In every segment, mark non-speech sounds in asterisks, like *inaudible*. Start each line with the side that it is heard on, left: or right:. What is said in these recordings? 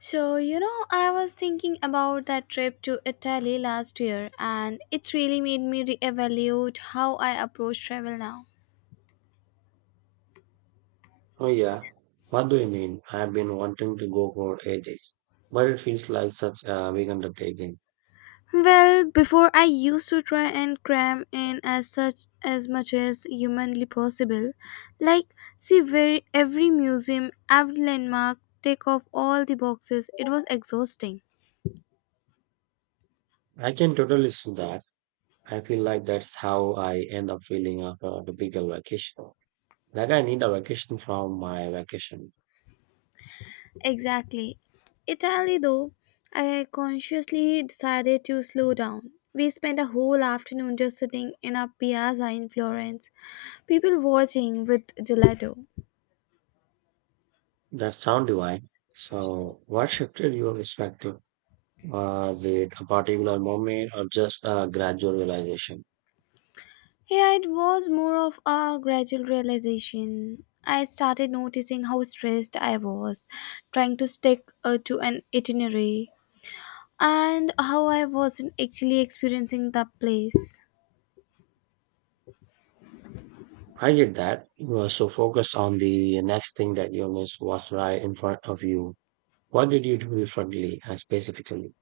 left: So, you know, I was thinking about that trip to Italy last year, and it really made me reevaluate how I approach travel now.
right: Oh yeah, what do you mean? I've been wanting to go for ages, but it feels like such a big undertaking.
left: Well, before I used to try and cram in as such as much as humanly possible, like see very every museum, every landmark, take off all the boxes. It was exhausting.
right: I can totally see that. I feel like that's how I end up feeling after a typical vacation. Like I need a vacation from my vacation.
left: Exactly. Italy, though, I consciously decided to slow down. We spent a whole afternoon just sitting in a piazza in Florence, people watching with gelato.
right: That sound divine. So, what shifted your perspective? Was it a particular moment or just a gradual realization?
left: Yeah, it was more of a gradual realization. I started noticing how stressed I was, trying to stick to an itinerary, and how I wasn't actually experiencing the place.
right: I get that. You were so focused on the next thing that you missed was right in front of you. What did you do differently specifically?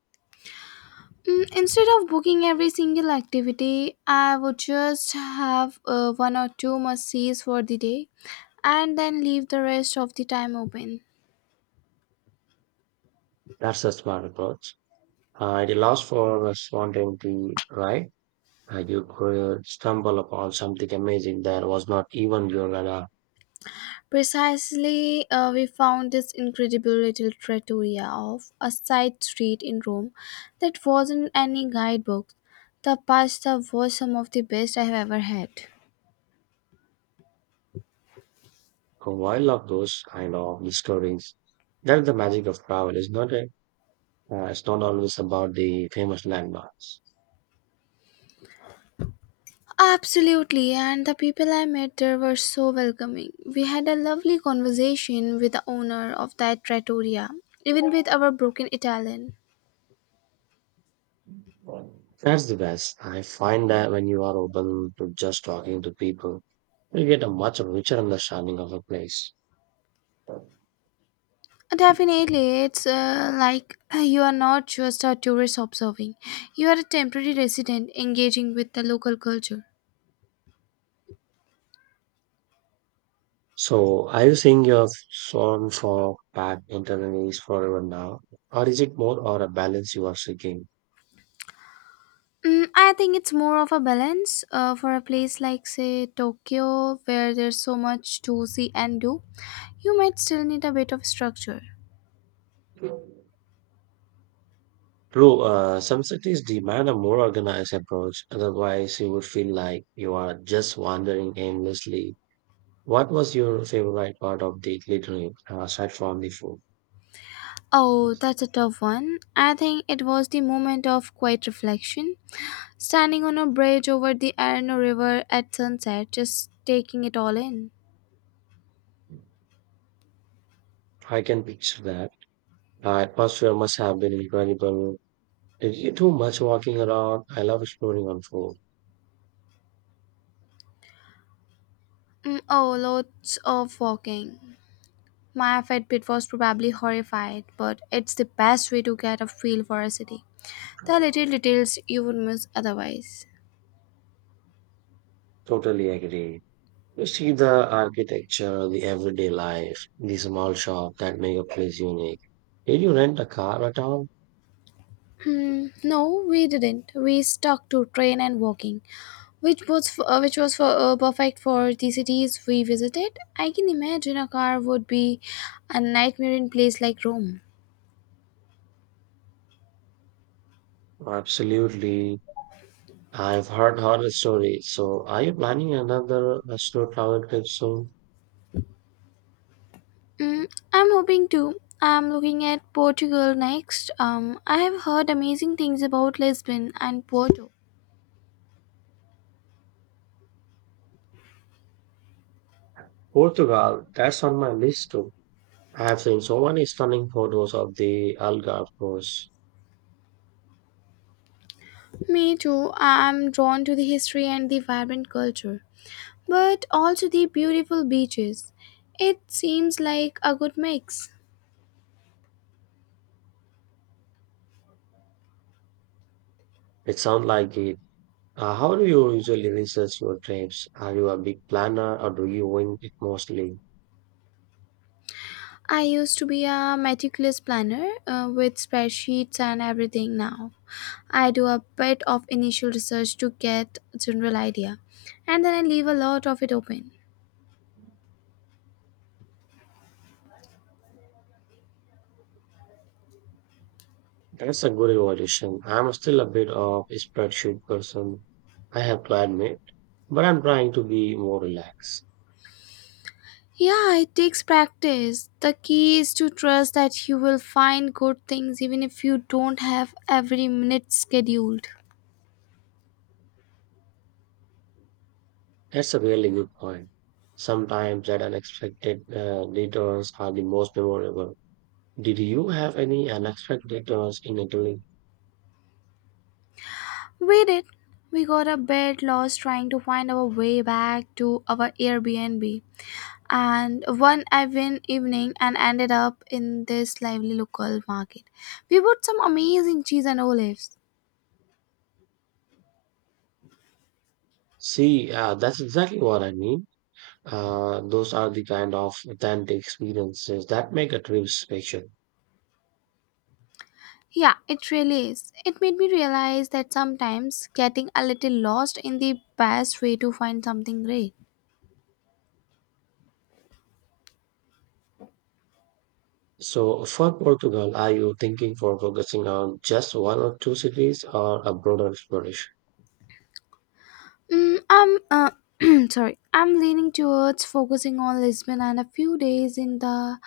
left: Mm, instead of booking every single activity, I would just have one or two must sees for the day and then leave the rest of the time open.
right: That's a smart approach. At a loss for spontaneity, right? You could stumble upon something amazing that was not even your radar.
left: Precisely, we found this incredible little trattoria of a side street in Rome that wasn't any guidebook. The pasta was some of the best I have ever had.
right: A while of those kind of discoveries. That's the magic of travel. Is not it? It's not always about the famous landmarks.
left: Absolutely, and the people I met there were so welcoming. We had a lovely conversation with the owner of that trattoria, even with our broken Italian.
right: That's the best. I find that when you are open to just talking to people, you get a much richer understanding of a place.
left: Definitely, it's like you are not just a tourist observing, you are a temporary resident engaging with the local culture.
right: So, are you singing your song for bad internally forever now, or is it more or a balance you are seeking?
left: Mm, I think it's more of a balance for a place like, say, Tokyo, where there's so much to see and do. You might still need a bit of structure.
right: True, some cities demand a more organized approach, otherwise you would feel like you are just wandering aimlessly. What was your favorite part of the Italy trip, aside from the food?
left: Oh, that's a tough one. I think it was the moment of quiet reflection, standing on a bridge over the Arno River at sunset, just taking it all in.
right: I can picture that. The atmosphere must have been incredible. Did you do much walking around? I love exploring on foot.
left: Mm, oh, lots of walking. My Fitbit was probably horrified, but it's the best way to get a feel for a city. The little details you would miss otherwise.
right: Totally agree. You see the architecture, the everyday life, the small shop that make a place unique. Did you rent a car at all?
left: Hmm, no, we didn't. We stuck to train and walking, which was for perfect for the cities we visited. I can imagine a car would be a nightmare in place like Rome.
right: Absolutely. I've heard horror stories. So are you planning another slow travel trip soon?
left: Mm, I'm hoping to. I'm looking at Portugal next. I have heard amazing things about Lisbon and Porto.
right: Portugal, that's on my list too. I have seen so many stunning photos of the Algarve coast.
left: Me too. I'm drawn to the history and the vibrant culture, but also the beautiful beaches. It seems like a good mix.
right: It sounds like it. How do you usually research your trips? Are you a big planner or do you wing it mostly?
left: I used to be a meticulous planner with spreadsheets and everything now. I do a bit of initial research to get a general idea, and then I leave a lot of it open.
right: That's a good evolution. I'm still a bit of a spreadsheet person, I have to admit, but I'm trying to be more relaxed.
left: Yeah, it takes practice. The key is to trust that you will find good things even if you don't have every minute scheduled.
right: That's a really good point. Sometimes that unexpected returns are the most memorable. Did you have any unexpected returns in Italy?
left: We did. We got a bit lost trying to find our way back to our Airbnb and one even evening and ended up in this lively local market. We bought some amazing cheese and olives.
right: See, that's exactly what I mean. Those are the kind of authentic experiences that make a trip special.
left: Yeah, it really is. It made me realize that sometimes getting a little lost in the best way to find something great.
right: So for Portugal, are you thinking for focusing on just one or two cities or a broader exploration?
left: Mm, I'm *clears throat* sorry. I'm leaning towards focusing on Lisbon and a few days in the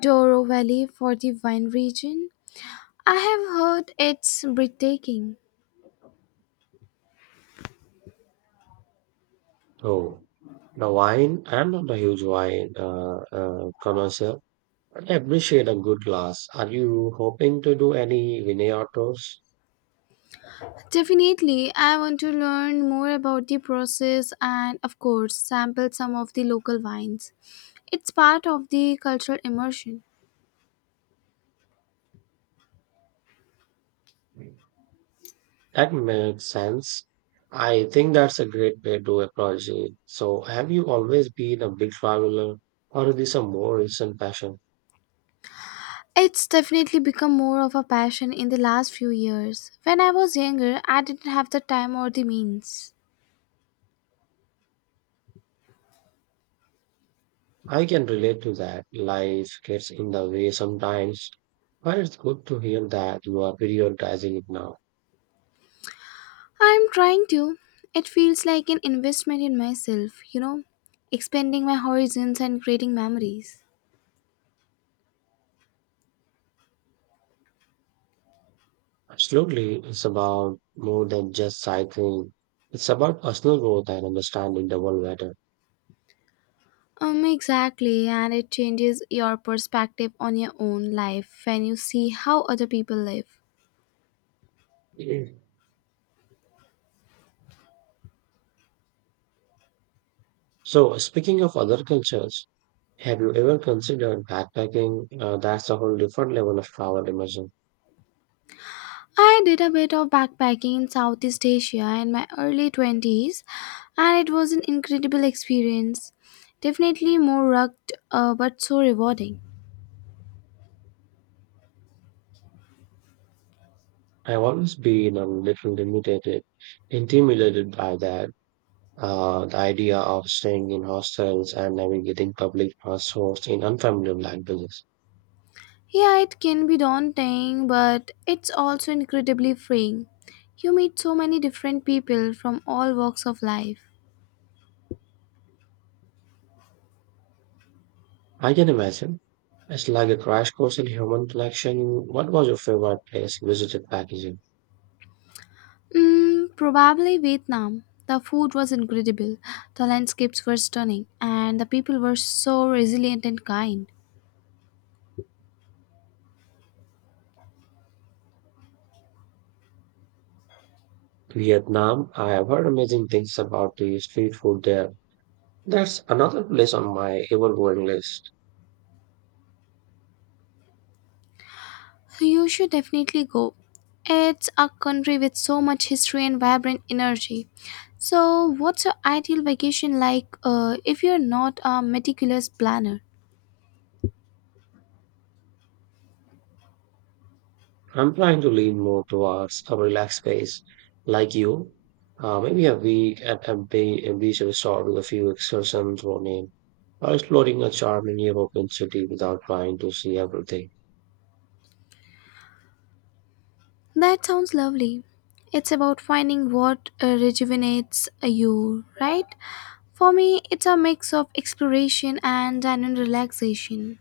left: Douro Valley for the wine region. I have heard it's breathtaking.
right: Oh, the wine. I'm not a huge wine connoisseur, but I appreciate a good glass. Are you hoping to do any vineyard tours?
left: Definitely, I want to learn more about the process and, of course, sample some of the local wines. It's part of the cultural immersion.
right: That makes sense. I think that's a great way to approach it. So, have you always been a big traveler, or is this a more recent passion?
left: It's definitely become more of a passion in the last few years. When I was younger, I didn't have the time or the means.
right: I can relate to that. Life gets in the way sometimes, but it's good to hear that you are prioritizing it now.
left: I'm trying to. It feels like an investment in myself, you know, expanding my horizons and creating memories.
right: Absolutely, it's about more than just cycling. It's about personal growth and understanding the world better.
left: Exactly, and it changes your perspective on your own life when you see how other people live.
right: Mhm. So, speaking of other cultures, have you ever considered backpacking? That's a whole different level of travel immersion.
left: I did a bit of backpacking in Southeast Asia in my early 20s, and it was an incredible experience. Definitely more rugged, but so rewarding.
right: I've always been a little limited, intimidated by that. The idea of staying in hostels and navigating public transports in unfamiliar languages.
left: Yeah, it can be daunting, but it's also incredibly freeing. You meet so many different people from all walks of life.
right: I can imagine. It's like a crash course in human connection. What was your favorite place you visited back in
left: Mm, probably Vietnam. The food was incredible, the landscapes were stunning, and the people were so resilient and kind.
right: Vietnam? I have heard amazing things about the street food there. That's another place on my ever-growing list.
left: You should definitely go. It's a country with so much history and vibrant energy. So, what's your ideal vacation like if you're not a meticulous planner?
right: I'm trying to lean more towards a relaxed pace, like you. Maybe a week at a, bay, a beach resort with a few excursions thrown in, or exploring a charming European city without trying to see everything.
left: That sounds lovely. It's about finding what rejuvenates you, right? For me, it's a mix of exploration and genuine relaxation.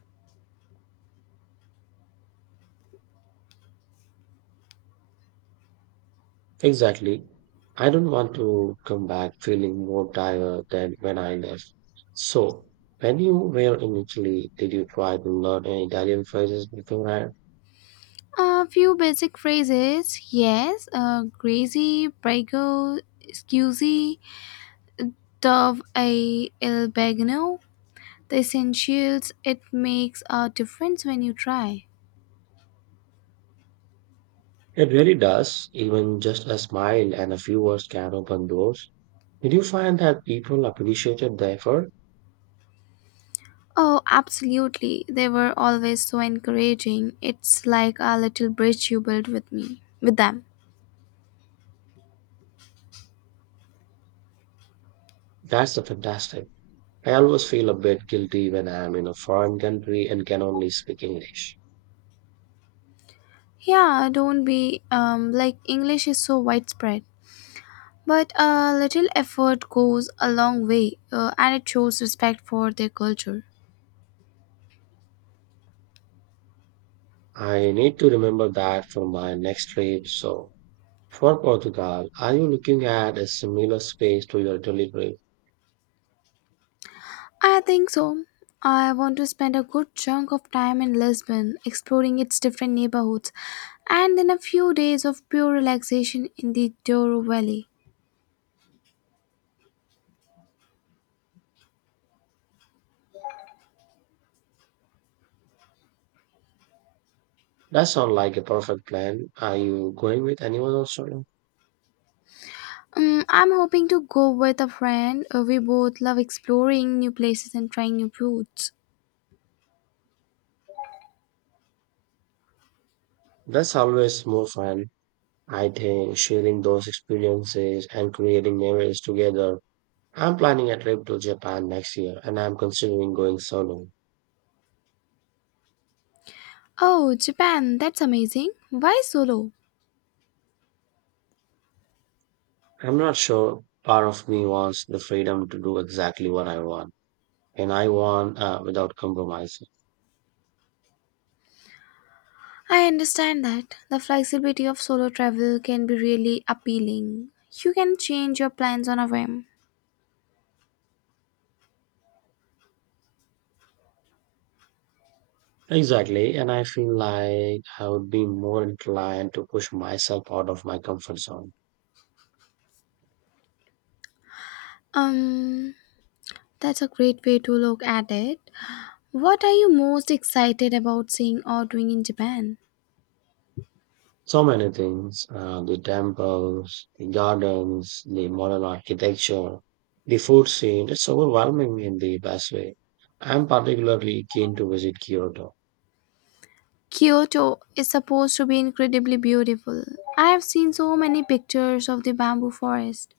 right: Exactly. I don't want to come back feeling more tired than when I left. So, when you were in Italy, did you try to learn any Italian phrases beforehand?
left: A few basic phrases, yes. Crazy, prego, scusi, dove a il bagno. The essentials, it makes a difference when you try.
right: It really does. Even just a smile and a few words can open doors. Did you find that people appreciated the effort?
left: Oh, absolutely. They were always so encouraging. It's like a little bridge you built with me, with them.
right: That's a fantastic. I always feel a bit guilty when I'm in a foreign country and can only speak English.
left: Yeah, don't be like English is so widespread, but a little effort goes a long way, and it shows respect for their culture.
right: I need to remember that for my next trip. So, for Portugal, are you looking at a similar space to your delivery?
left: I think so. I want to spend a good chunk of time in Lisbon, exploring its different neighborhoods, and then a few days of pure relaxation in the Douro Valley.
right: That sounds like a perfect plan. Are you going with anyone also?
left: I'm hoping to go with a friend. We both love exploring new places and trying new foods.
right: That's always more fun. I think sharing those experiences and creating memories together, I'm planning a trip to Japan next year and I'm considering going solo.
left: Oh, Japan, that's amazing. Why solo?
right: I'm not sure part of me wants the freedom to do exactly what I want and I want without compromising.
left: I understand that. The flexibility of solo travel can be really appealing. You can change your plans on a whim.
right: Exactly, and I feel like I would be more inclined to push myself out of my comfort zone.
left: Um, that's a great way to look at it. What are you most excited about seeing or doing in Japan?
right: So many things, the temples, the gardens, the modern architecture, the food scene, it's overwhelming in the best way. I'm particularly keen to visit Kyoto.
left: Kyoto is supposed to be incredibly beautiful. I have seen so many pictures of the bamboo forest.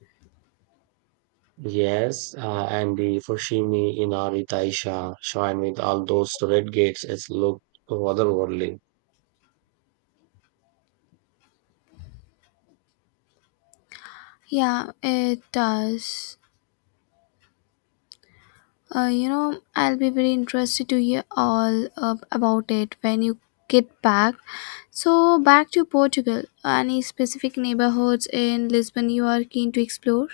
right: Yes, and the Fushimi Inari Taisha shrine with all those red gates is looked otherworldly.
left: Yeah, it does. I'll be very interested to hear all about it when you get back. So, back to Portugal. Any specific neighborhoods in Lisbon you are keen to explore?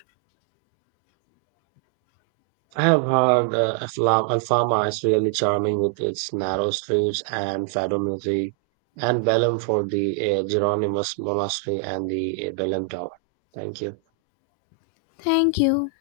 right: I have heard Alfama is really charming with its narrow streets and fado music, and Belém for the Geronimus Monastery and the Belém Tower. Thank you.
left: Thank you.